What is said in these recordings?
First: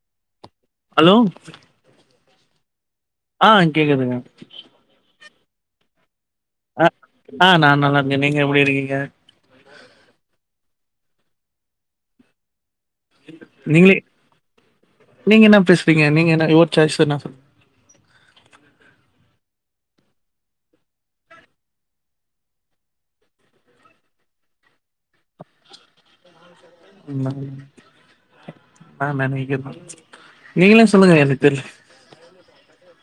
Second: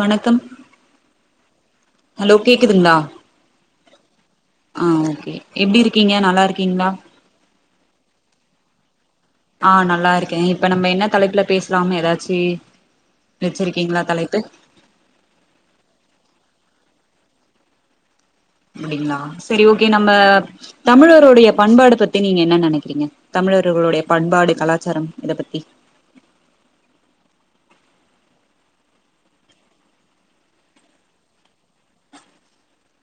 வணக்கம் hello hello கேக்குதுங்களா ஆஹ் கேக்குதுங்க ஆஹ் ஓகே எப்டி இருக்கீங்க நா அஹ் ஆஹ் நா நல்லா இருக்கே நீங்க எப்டி இருக்கீங்க க ஆஹ் நல்லா இருக்க இப்ப நம்ம என்ன தலைப்ல பேசலாமனு ஏதாச்சி நீங்களே நீங்க என்ன பேசறீங்க நீங்க என்ன ஓ சாய்ஸ் சொனா சார் அப்டிங்களா சரி ஓகே நம்ம தமிழருடைய பண்பாடு பத்தி நீங்க என்ன நினைக்கிறீங்க தமிழர்களுடைய பண்பாடு கலாச்சாரம் இத பத்தி உம் [unintelligible] நீங்கலே சொல்லுங்க எனக் தெரியல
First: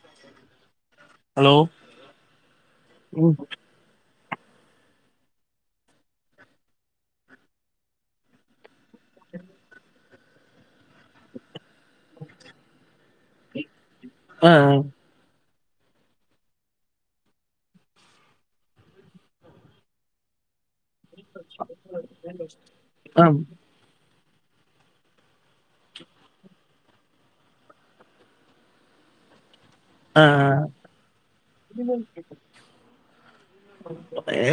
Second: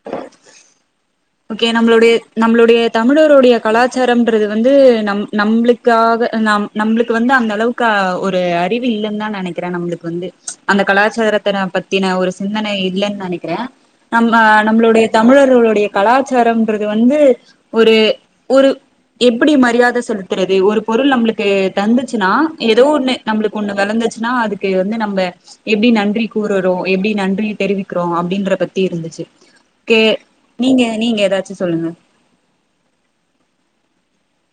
ஆஹ [inaudible] ஓகே நம்மளுடைய நம்மளுடைய ம் தமிழருடைய கலாச்சார டம்ரது வந்து நம்ப நம்பளுக்காக நம்பளுக்கு வந்து அந்த அளவுக்கு ஒரு அறிவு இல்லைன்னு தா நினைக்கிற நம்பளுக்கு வந்து அந்த கலாச்சாரத்த பத்தி த்தி ஒரு சிந்தனை இல்லைன்னு நினைக்கிற ஆ நம்ப ஆ நம்மளுடைய தமிழர்களோட நம்முடையா கலாச்சாரம்ன்றது வந்து ஒரு ஒரு எப்படி மரியாத செலுத்துறது ஒரு பொருள் நம்மளுக்கு தந்துச்சுன்னா ஏதோ ஒண்ணு ஆம். நம்மளுக்கு ஒண்ணு விளந்தச்சு நா அதுக்கு வந்து நம்ம எப்படி நன்றி கூறுறோ எப்படி நன்றி தெரிவிக்கிறோ அப்படின்ற பத்தி இருந்துச்சு கே ஆ ஆ நீங்க நீங்க ஏதாச்சு சொல்லுங்க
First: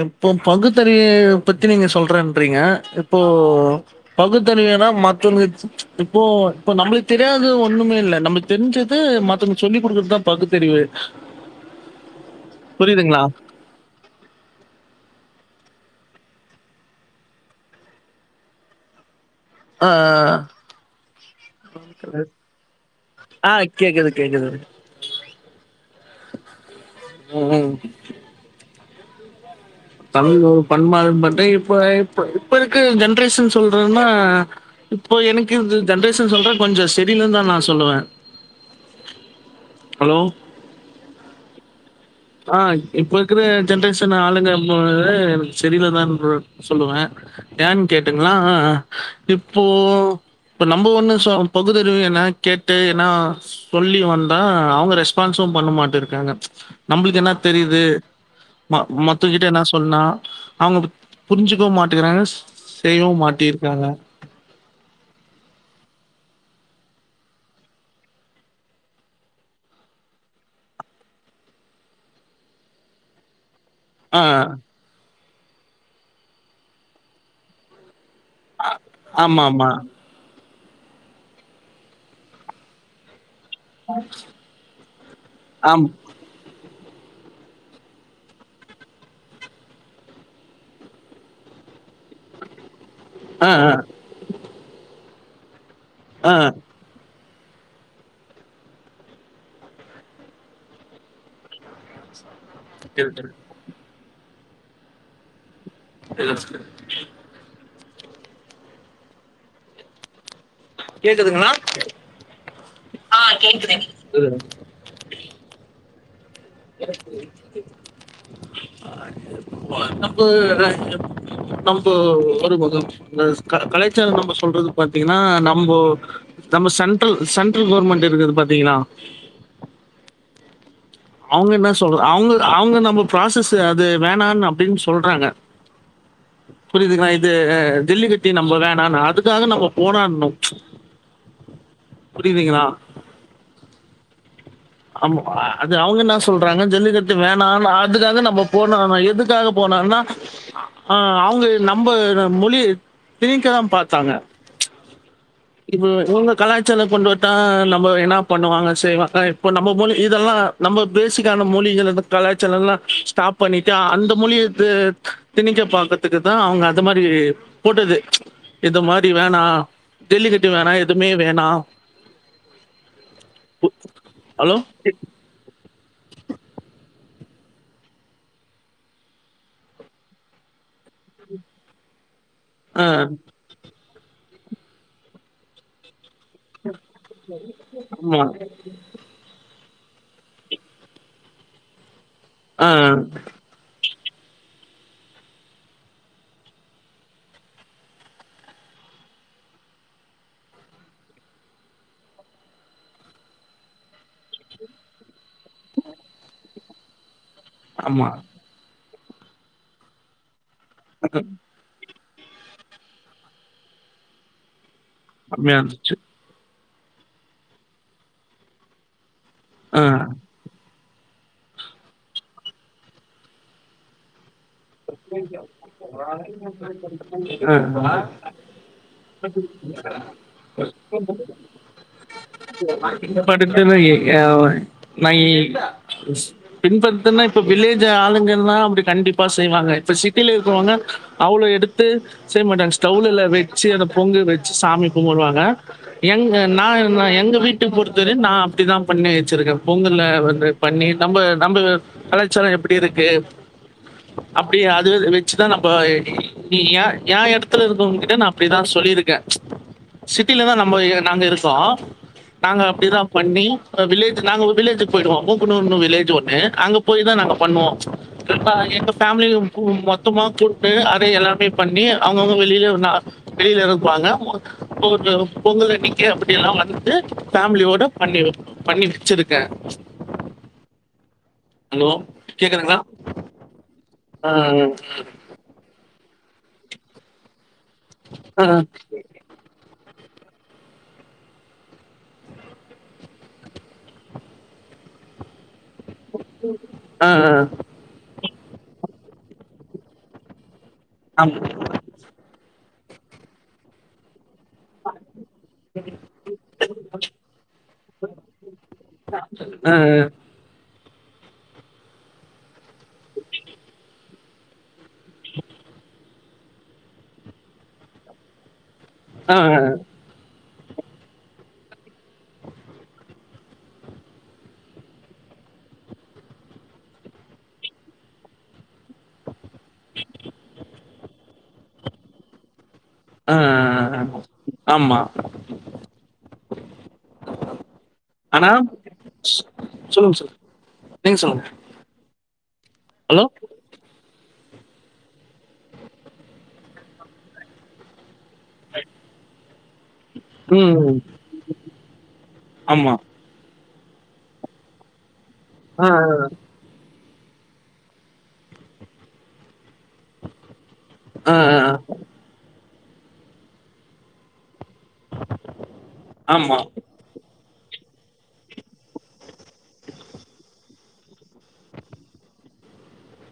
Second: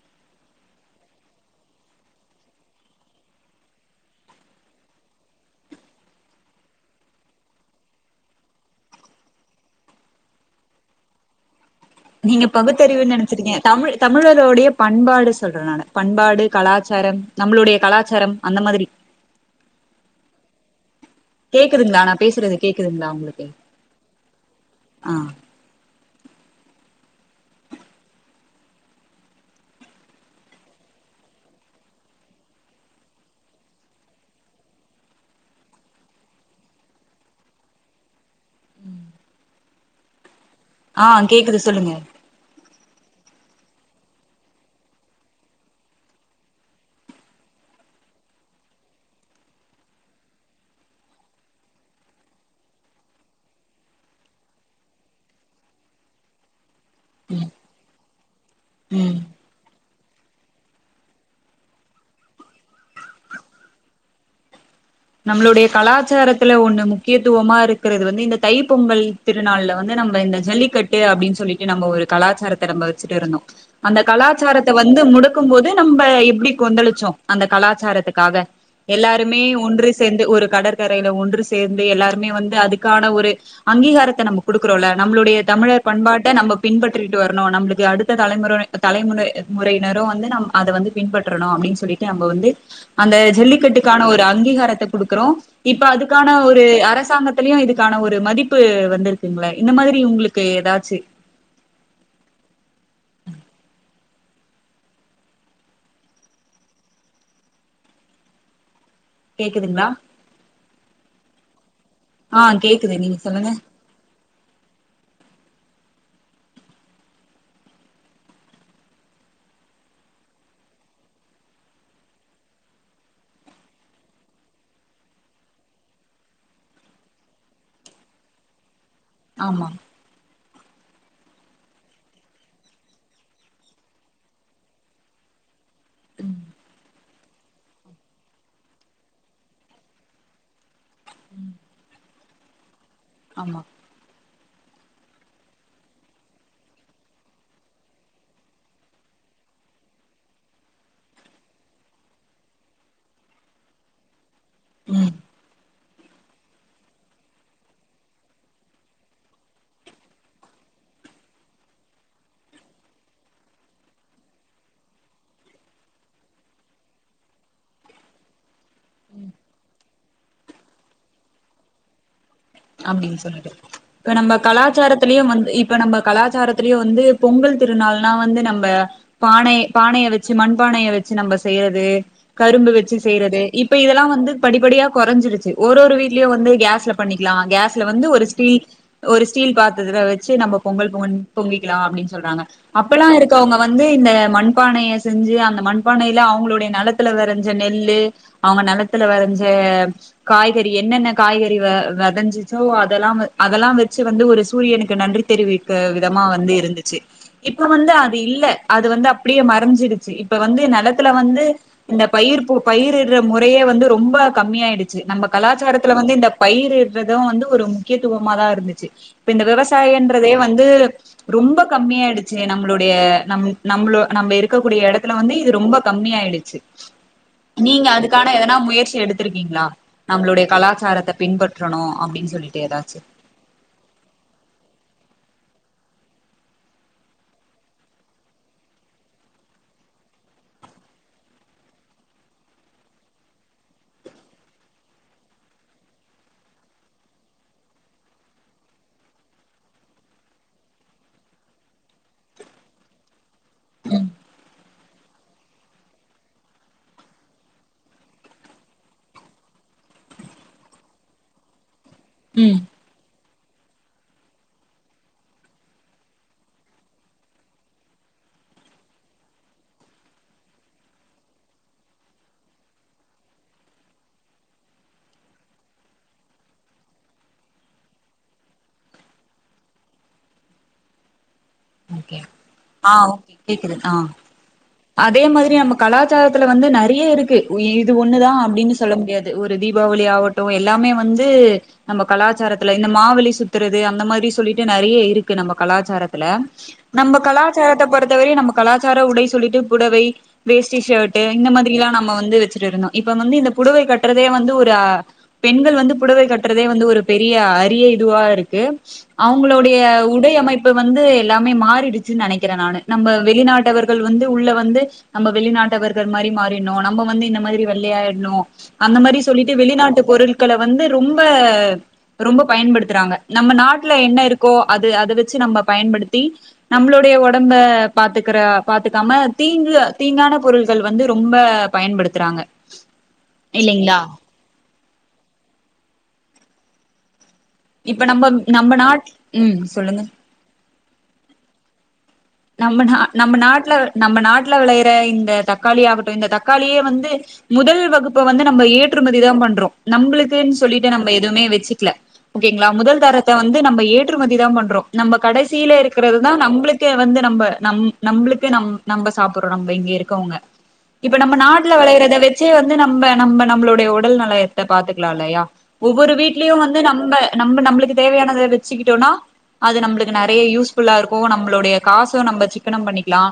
இப்போ பகுத்தறிவ பத்தி நீங்க சொல்றேன்றீங்க இப்போ பகுத்தறிவனா மத்தவங்க இப்போ இப்ப நம்மளுக்கு தெரியாது ஒண்ணுமே இல் நம்ம தெரிஞ்சது மத்தவங்க சொல்லி் கொடுக்கறதுதா பகுத்தறிவு நீங்க பகுத்தறிவுன்னனு புரியுதுங்களா நினைச்சிருக்கீங்க தமிழ் தமிழருடைய பண்பாடு சொல்றேன் நான் பண்பாடு கலாச்சாரம் நம்மளுடைய கலாச்சாரம் அந்த மாதிரி ஆ கேக்குதுங்களா நா பேசுறது கேக்குதுங்களா உங்களுக்கு ஆ ஆ ஆஹ் உம் தமிழ் ஒரு பண்பா பா இப்ப இப்ப இப்ப இருக்கு ஜென்ரேஷன் சொல்றன்னா இப்போ எனக்கு இந்த ஜென்ரேஷன் சொல்ற கொஞ்சோ செரி இல்லனு தா நா சொல்லுவ ஹலோ ஆஹ் கேக்குது சொல்லுங்க ஆஹ் இப்போ இருக்கிற ஜென்ரேஷன் ஆளுங்கக்கு சரியலதா சொல்லுவ ஏன் கேட்டுங்களா இப்போ இப்ப நம்ம ஒண்ணு பகுதறிவு என்ன கேட்டு என்ன சொல்லி வந்தா அவங்க ரெஸ்பான்ஸம் பண்ண மாட்ட இருக்காங்க நம்மளுக்கு என்ன தெரியுது ம ம் மொத்த கிட்ட என்ன சொன்னா அவங்க புரிஞ்சுக்க மாட்டிக்கிறாங்க செ செய்யவு மாட்டிருக்காங்க நம்மளுடைய கலாச்சாரத்துல ஒண்ணு முக்கியத்துவமா இருக்கிறது வந்து இந்த தைப் பொங்கல் திருநாள்ல வந்து நம்ம இந்த ஜல்லிக்கட்டு அப்படின்னு சொல்லிட்டு நம்ம ஒரு கலாச்சாரத்த நம்ம வச்சுட்டு இருந்தோ அந்த ஆ. கலாச்சாரத்த வந்து முடுக் இருக்கு போது நம்ம எப்டி கொந்தளிச்சோ அந்த கலாச்சாரதுக்கு காக எல்லாருமே ஆமாமா. ஒன்று சேந்து ஒரு கடற்கரையில ஒன்று சேர்ந்து எல்லாருமே வந்து அதுக்கான ஒரு அங்கீகாரத நம்ம கொடுக்குறோல நம்மளுடைய தமிழர் ஆம். பண்பாட்ட நம்ம பின்பற்றிட்டு வரணு நம்ளுக்கு அடுத்த தலைமுறை தலைமுறை முறையினரு வந்து நம் அதை வந்து பின்பற்றணு அப்டின்னு சொல்லிட்டு நம்ம வந்து அந்த ஆ, ஆ, ஜல்லிகட்டுக்கான ஒரு அங்கீகாரத கொடுக்குறோ இப்ப ஆ. அதுக்கான ஒரு அரசாங்க த்துல இதுக்கான ஒரு மதிப்பு வந்துருகுங்கள இந்த மாதிரி உங்களுக்கு ஏதாச்சு எஸ் கேக்குதுங்ளா கேக்குதுங்ள ஆஹ் கேக்குது நீங்க சொல்லுங்க ம். நம்ப நம்போ ஒரு மொகம் கலைச்சார நம்ப சொல்றது பாத்தீங்கன்னா நம்போ நம்ம சென்ட்ரல் சென்ட்ரல் கவர்மெண்ட் இருக்குது பாத்தீங்கள ஆமா அவுங்க என்ன சொல்ற அவுங்க அவுங்க நம்ம ப்ராசஸ்சு அது வேணான்னு அப்டின்னு சொல்றாங்க புரிதுங்களா து தில்லிகட்டி நம்ம ணா ன அதுக்காக நம்ம போரானோ உம் புரிதுங்களா ஆமா ஆமா அது அவுங்க என்ன சொல்றாங்க ஜல்லிக்கட்டு வேணான்னு அதுக்காக நம்ம போனனு எதுக்காக போனான்னா ஆஹ் அவுங்க நம்ம மொழி திணிக்க பாத்தாங்க உம் இப்ப இவுங்க கலாச்சல கொண்டு வட்டா நம்ம என்ன பண்ணுவாங்க செய் வாங்க இப்போ நம்ம மொழி இதெல்லா நம்ம பேசிக்கான மொழிகள கலாச்சல எல்லா ஸ்டாப் பண்ணிட்டு அந்த மொழிய தி திணிக்க பாக்றதுக்குதா அவுங்க அந்த மாதிரி போட்டது இது மாதிரி வேணா டெல்லிக்கட்டு வேணா எதுமே வேணா அப்டின்னு சொல்லுது இப்ப நம்ம ஹலோ? கலாச்சாரத்திலியு வந்து இப்ப நம்ம கலாச்சாரத்திலே வந்து பொங்கல் திருநாள்னா வந்து நம்ம பானய் பானய வச்சு மண்பானய வச்சு நம்ம செய்றது கரும்பு ஆ. வச்சு செய்றது இப்ப இதெல்லா வந்து படிபடியா கொறஞ்சிருச்சு ஒரு ஒரு வீ ட்லே வந்து கேஸ்ல பண்ணி நா கேஸ்ல வந்து ஆமா. ஒரு ஸ்டீல் ஒரு ஸ்டீல் பாத்ததுல வச்சு நம்ம பொங்கல் பொங் பொங்கிலா அப்டின் சொல்றாங்க ஆ. அப்பல்லா இருக்கவங்க வந்து இந்த மண்பானைய செஞ்சு அந்த மண்பானையில அவுங்ளோடிய நெலத்துல வெளஞ்ச நெல்லு அவுங்க நெலத்துல வெளஞ்ச காய்கறி என்னென்ன காய்கறி வெ வெளஞ்சிச்சோ அதெல்லா அதெல்லா வெச்சு வந்து ஒரு சூரியனுக்கு நன்றி தெரிவிக்க விதமா வந்து இருந்துச்சு இப்ப வந்து ஆமா. அது இல்ல அது வந்து அப்டியே மறைஞ்சிடுச்சு இப்ப வந்து நெலத்துல வந்து இந்த பயிர் பயிரிடுற முறையே வந்து ரொம்ப கம்மியாயிடுச் நம்ம கம்மியா இருந்துச்சு. கலாச்சாரத்துல வந்து இந்த பயிர் த வந்து ஒரு முக்கியத்துவமாதா இருந்துச்சு இப்ப இந்த ஆ. விவசாயன்றதே வந்து ரொம்ப கம்மியாயிடுச்சு நம்ளுடைய நம் நம்மளு நம்ம இருக் இருக்கக்கூடிய இடத்துல வந்து இது ரொம்ப கம்மமியிடுச்சு. ஆ. நீங்க அதுக்கான எதனா முயற்சி எடுத்திருக்கிங்களா? நம்மளுடைய கலாச்சாரத்த பின்பற் [unintelligible] மை [inaudible] பின்பத்துனா இப்ப வில்லேஜ் ஆளுங்கலா அப்டி கண்டிப்பா செய்வாங்க. இப்ப சிட்டியிலயிருக்கவுங்க, அவ்ளவு எடுத்து செய் மாட்டாங்க. ஸ்டவ்லல வெச்சு அத பொங்க வெச்சு சாமி கும்புடுவாங்க. எங்க நா ன் எங்க வீட்டு பொறுத்தவரைையும் நான் அப்படிதா பண்ணி வெச்சிருக்கே. பொங்கல்ல அ பண்ணி நம்ம நம்பல் கலாச்சாரோ எப்படி இருக்கு. அப்டி அதுவே வெ வெச்சு தா நம்ப நீ ஏ-ஏன் எடத்துல இருக்கவுங்க கிட்ட நா அப்படிதா சொல்லியிருக்கே. சிட்டிலதா நம்ம நாங்க இருக்கோ ம் நாங்க அப்டிதா பண்ணி- வில்லேஜ் நாங்க வில்லேஜுக்கு போயிடுவோ பூப்பனூர்னு வில்லேஜ் ஒண்ணு, அங்க போய் தா நாங்க பண்ணுவோ ச் அ எங்க ஃபேமிலி மு மொத்தமா கூப்ட்டு அத எல்லாமே பண்ணி அவுங்கவுங்க வெளில நா வெளில இருப்பாங்க போட்டு பொங்கல் அன்னிக்கே அப்டிலா வந்து ஃபேமிலியோட பண்ணி பண்ணி வெச்சிருக்க. ஆ ஓகே கேக்குது ஆ அதே மாதிரி நம்ம கலாச்சாரத்துல வந்து நறீய இருக்கு. இது ஒண்ணுதா ஆ, அப்டீனு சொல்ல முடியாது. ஒரு தீபாவளி ஆவட்டோ எல்லாமே வந்து, நம்ம கலாச்சாரத்துல இந்த மாவெலி சுத்துறது அந்த மாதிரி சொல்லிட்டு நறைய இருக்கு நம்ம கலாச்சாரத்துல. ஆ, ஆ, நம்ம கலாச்சாரத்த பொறுத்த இதுவே நம்ம கலாச்சார உடை சொல்லிட்டு புடவை வேஸ்டிஷர்ட்டு ஆமா. இந்த மாதிரிலா நம்ம வந்து வெச்சுட்டுருந்தோ. இப்ப வந்து இந்த புடவை கட்ற இதே வந்து ஒரு, பெண்கள் வந்து புடவை கட்டுரதே வந்து ஒரு பெரிய அரிய இதுவா இருக்கு ஆ, அவுங்களோடைய உடை அமைப் இப்ப வந்து எல்லாமே மாறிடுச்சு நினைக்கிறேன் நானு நம்ம வெளிநாட்டவர்கள் வந்து உள்ள வந்து நம்ம வெளிநாட்டவர்கள் மாதிரி மாறினும், நம்ம வந்து இந்த மாதிரி வெள்ளையாிடணும் அந்த மாதிரி ஆ, சொல்லிட்டு வெளிநாட்டு பொருள் வந்து ரொம்ப ரொம்ப பயன்படுத்துறாங்க. நம்ம நாட்டுல என்ன இருக்கோ அது அத வெச்சு நம்ம பயன்படுத்தி டீப் நம்மளுோடைய ஒடம்ப பாத்துக்குற பாத்துக்காம தீங்கு அ தீங்கான பொருள்கள் வந்து ரொம்ப பயன்படுத்துறாங்க. அ அ அ இல்லைங்களா அ ஆம்மா இப்ப நம்ப ம் நம்ப நாட் உம் சொல்லுங்க நீங்க சொல்லுங்க நம்ப நா ஹலோ நம்ப நாட்ல நம்ப நாட்ல விளையிற இந்த தக்காளி ஆகட்டும் இந்த தக்காளியே வந்து முதல் வகுப் இப்ப வந்து நம்ம ஏற்றுமதி தான் பண்றோம் நம்ளுக்கு சொல்லிட்டு ம் நம்ம எதுவுமே வெச்சுக்கல ஓகேங்லா ஆமா முதல் தாரத்த வந் ந்து நம்ப ஏற்றுமதி தா பண்றோம் நம்ப கடைசியில ஆ இருக்கிறது தா நம்ளுக்கே நம்ப நம் நம்மளுக்கு நம் நம்ப சாப்புட்றோ அவுங்க இங்க இருக்கவுங்க இப்ப ஆ நம்ப ஆ நாட்ல ஆ வெளையறத வச்சே வந் ந்து நம்ப நம்ம நம்ளுடைய உடல் நல ப பாத்துக்கலா இல்லயா ஒவ்வொரு வீட்லியூ ஆமா வந்து நம்ப நம் நம்ள் க்கு தேவையானத வச்சுக்கிட்டோனா அது நம்ளுக்கு நறைய யூஸ்ஃபுல்லா இருக்கோ நம்ளுடைய காசூ நம்ப சிக்கனம் பண்ணிக்லா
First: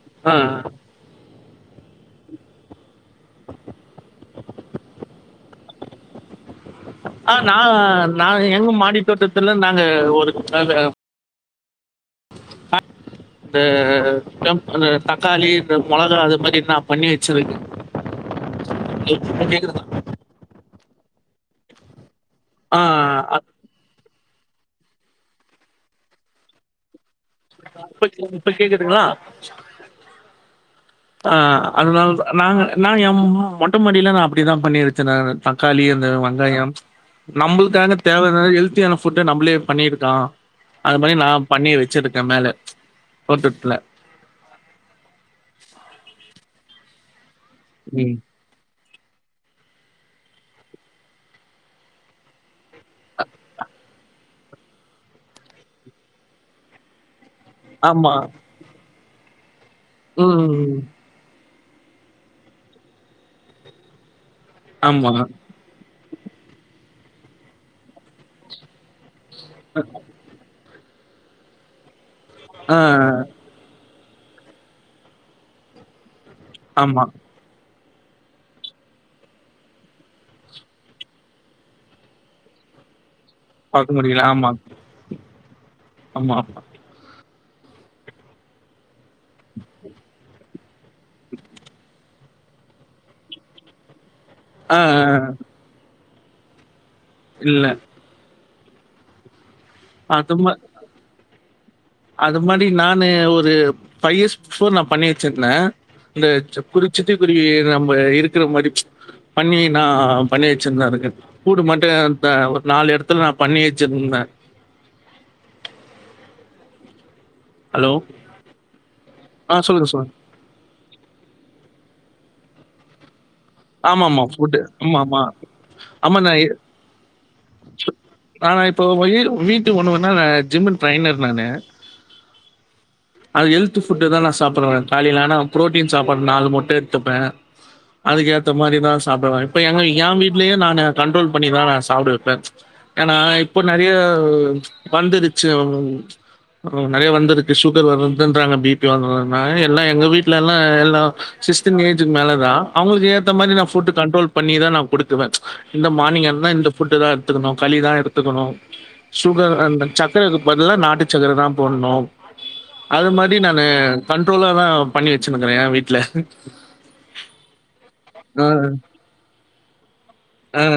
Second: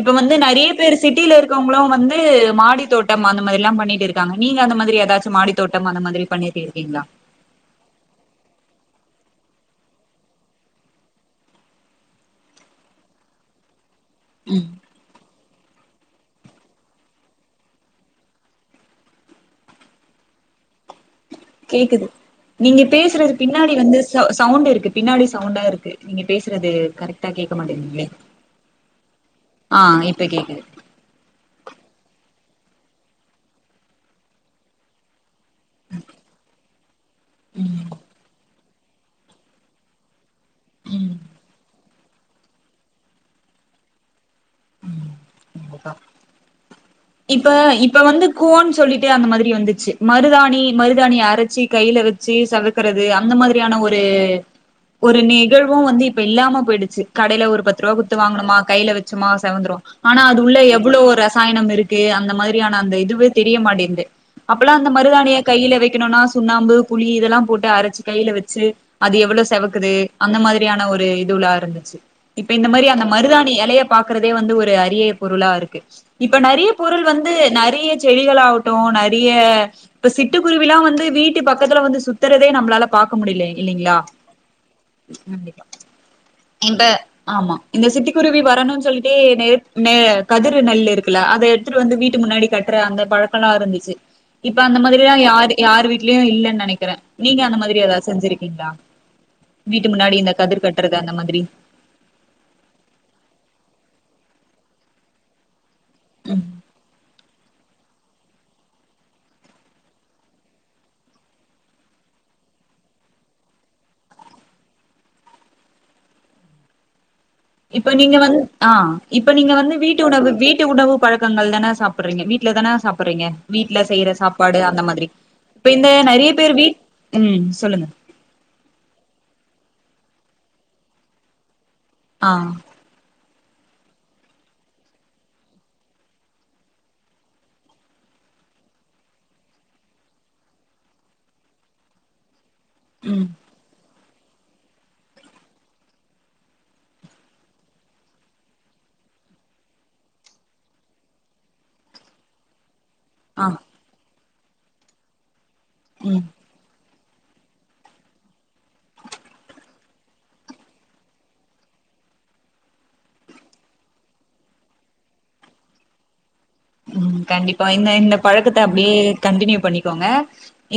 இப்ப ஆ வந்து நறைய பேர் சிட்டிலருக் யுங்களும் வந்து மாடி தோட்டம் அந்த மாரிலா பண்ணிட்டு இருக்காங்க நீங்க அந்த மாதிரி ஏதாச்சு மாடி தோட்டம் அந்த மாதிரி பண்ணிர் ஆ நா நா எங்க மாடி தோட்டத்துல நாங்க ஒரு அந்த அ த அ டம் ம் அந்த தக்காளி டம் மொளகா அது மாரி நா பண்ணி வச்சிருக்கே கேக்குதுங்களா கேக்குது ஆ நீங்க பேசுறது அ பின்னாடி வந்து ஸ் சவு சவுண்ட் இருக்கு பின்னாடி சவுண்டாருக்கு நீங்க பேசுறது கரெக்ட் ட்டா கேட்க இப்ப மாட்டுங்குதுலே இப்ப கேக்குதுங்களா ஆ இப்ப கேக்குது ஆ அதுனால்தா நா நாங்க நா எம் மொட்டைமாடியில நா அப்டி தா பண்ணி வெச்ச நா தக்காளி அந்த வங்காயம் ம் நம்ளுக்காக தேவயானது எல் தேவன ஃபுட்ட நம்மளே பண்ணியிருக்கா அது ம் மாரி நா பண்ணிவச் ச்சிருக்க மேல போட்டுட்ல ம் உங்கதா இப்ப இப்ப ம் வந்து கோன் சொல்லிட் அந்த மாதிரி வந்துச்சு மருதாணி மருதாணி அரச்சு கைல வெச்சு செவக் க்கிறது அந்த மாரியான ஒரு ஒரு நெகழ்வூ வந்து இப்ப இல்லாம போயிடுச்சு கடைல ஒரு பத்து ரூவா ஆமா குத்து வாங்கணுமா கைல வச்சுக் து மாஸ் செவந்துறோ ஆனா அது உள்ள ம் எவ்ளோ ரஸ் சாயனம் இருக்கு அந்த மாதிரியான அந்த இதுவே தெரிய மாட்டேந்து அப்பல்லா அந்த ஆமா மருதாணிய கையில வெக்கிணோன்னா சுண்ணாம்பு புளி இதெல்லாம் போட்டு அரைச்சு கையில வச்சு அது எவ்வளவு செவக்குது அந்த மாரி ரியான ஒரு இதுலா இருந்துச்சு இப்ப இந்த ஆ மாரி அந்த மருதாணி எலையப் க்குறதே வந்து ஒரு அரிய பொருளாருக்கு. இப்ப நறைய பொருள் ஆமா வந்து நறைய செடிகலாவட்டும் நறிய இப்ப சிட்டுக்குருவில்லாம் வந்து வீட்டு பக்கத்துல வந்து சுத்தறதே நம்ளால பாக் க்க முடில இல்லிங்ளா அமா ஆமா ஆமா இந்த சிட்டுக்குருவி வரணு சொல்லி டே நெர் நெ கதிரு நெல்லு இருக்குல அத எடுத்துட்டு வந்து வீட்டு முன்னாடி கட்ற அந்த பழக்கலா இருந்துச்சு இப்ப ஆ அந்த ஆ மாதிரிலா ஆ. யாரு யாரு வீ லீவு இல்ல நெனைக்கிறே நீங்க அந்த இல்ல மாதிரி எதாவது செஞ்சிரு இத்தா வீட்டு முன்னாடி இந்த அது மா கதிர் கட்றது அந்த மாதிரி அது மாரி நானு ஒரு ஃபைவ் இயர்ஸ் பிஃபோர் நா பண்ணி வெச்சிருந்தே இந்த ம் ச்சு குறிச்சுட்டு ப் ப்டியே நம்ப இருக்குற மாரி பண்ணி நா பண்ணி வச்சிருந்தே அதுக்குன்னு, கூடு மாட்டேன் தா ஒரு நாலு எடத்துல நா பண்ணி வெச்சிருந்தேன் இப்ப நீங்க வந்து ஆ இப்ப நீங்க ஆ வந்து சொல்லுங்க, வீட்டு சொல்லுங்க. உணவு, வீட்டு உணவு பழக்கங்கள் தானே சாப் ப்புட்றீங்க வீட்ல தான சாப்புட்றீங்க ஆமா, ஆமா ஃபுட்டு ஆமா, ஆமா, இப்ப இந்த ஆமா ந நெறைய பேர் வீட் ம் சொல்லுங்க செரி நா இப்ப வீடு வீட்டு உணவ வ நா ஜிம்மின் ட்ரைனர் நானு ஆ அது ஹெல்த்து ஃபுட்டு தான் நா சாப்பறவேன் காலையில ஆனா ப்ரோட்டீன் சாப்பாடு நாலு மொட்டு எடுத்துப்பேன் அதுக்கு ஏற்ற இந்த மாதிரிதான் சாப்பிடுவேன் இப்ப எங்க ஏம் வீட்லயும் நான் கண்ட்ரோல் பண்ணித்தா நா சாப்ட வப்பேன் ம்ச் ஏன்னா ம் இப்போ நிறைய இப்போ ம்ச் வந்துருச்சு உம் நிறைய வந்துருக்கு சுகர் வருதுன்றாங்க பிபி வருதுங் எல்ல எங்க வீட்டுல எல்லாம் சிக்ஸ்டி ஏஜுக்கு மேல தான் அவங்களுக்கு இந்த ஆ மாதிரிதான் ஃபுட் கண்ட்ரோல் பண்ணிதான் நா கொடுக்குவேன் ம்ச் இந்த ம் மார்னிங்கா இருந்தா இந்த ஃபுட்டு தான் எடுத்துக்கணும் களிதான் எடுத்துக்கணும் சுகர் அந்த சக்கரைக்கு பதிலா நாட்டு சக்கரை தான் போடணும் அது மாதிரி நானு கண்ட்ரோலா தான் பண்ணி வச்சுன்னுக்கிறேன் என் வீட்டுல உம் கண்டிப்ப இந்த இந்த பழக்கத்த அப்டியே கண்டினியூ பன்னிகோங்க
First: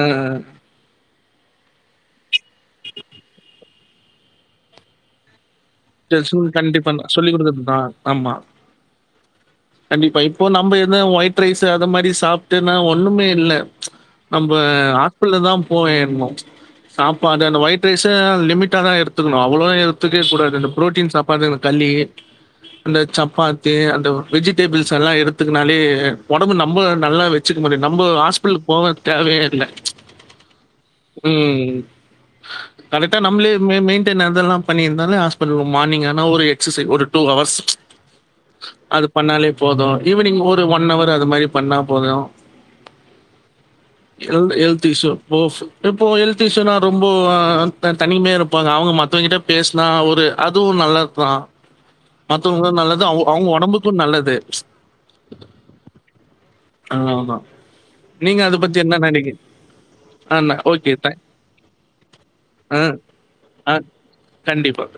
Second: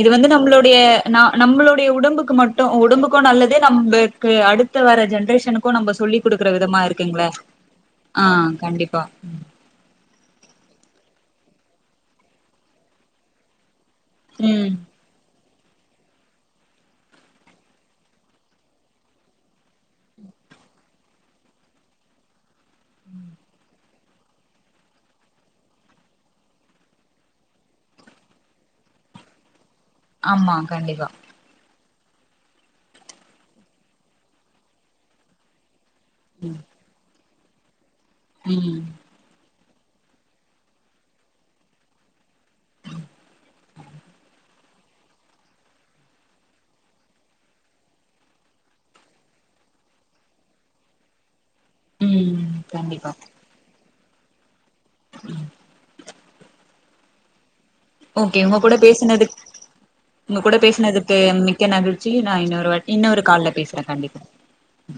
இது வந்து நம்ளுடைய ந நம்ளுடைய உடம்புக்கு மட்டு உடம்புக்கு நல்லது நம்பக்கு அடுத்த வர ஜென்ரேஷனு இப்போ நம்ம சொல்லி் டெல்சூன் கொடுக்குற விதமா கண்டிப்பா. நான் இருக்குங்களே சொல்லிக் குடுக்குறது தான். ஆமா. ஆஹ் கண்டிப்பா கண்டிப்பா. இப்போ நம்ம எத ஒயிட் ரைஸு அத மாரி சாப்பட்டுன்னா ஒண்ணமே இல்லே நம்ம ம் ஹாஸ்பிடல்ல தான் போ ஏறணு சாப்பாடு அந்த ஒயிட் ரைஸு லிமிட்டா தான் எடுத்துக்கணு அவ்ளோ எடுத்துக்கவே கூடாது இந்த புரோட்டீன் சாப்பாடு இந்த கல்லையி அந்த சப்பாத்தி அந்த வெஜிடேபிள்ஸ் எல்லா எடுத்துக்குனாலே ஒடம்பு நம்ப நல்லா வச்சுக்க முடியு நம்ப ஹாஸ்பிலுக்கு போவ தேவயே இல்ல ஆமா கண்டிப்பா கரெக்டா நம்பளே மெ மெயிண்டன் அதெல்லா பண்ணிருந்தாலே ஹாஸ் பிட்டலு மார்னிங் ஆனா ஒரு ம் எக்ஸசை ஒரு டூ ஹவர்ஸ் ம் அது பண்ணாலே போது ஈவினிங் ஒரு ஒன் ஹவர் அது மாரி பண்ணா போது ஹெல்த் ஹெல்த் இஸ்யூ போஸ் இப்போ ஹெல்த் இஸ்யூனா ரொம்போ தனி தனிமயா இருப்பாங்க அவங்க மத்தவங்கிட்ட பேசினா ஒரு அதுவு நல்லதுதா ம் மத்தவங்களு நல்லது கண்டிப்பா அவு அவுங்க ஒடம்பு க்கு நல்லது ஆமா ஓகே உங்க கூட பேசனதுக் உங்க கூட ஆ ஓகே. பேசனதுக்கு தேங்க் மிக்க நகிழ்ச்சி நா இன்னொரு ஆ வாட்டி இன்னொரு கால்ல ஆ பேசுறே கண்டிப்பா கண்டிப்பா.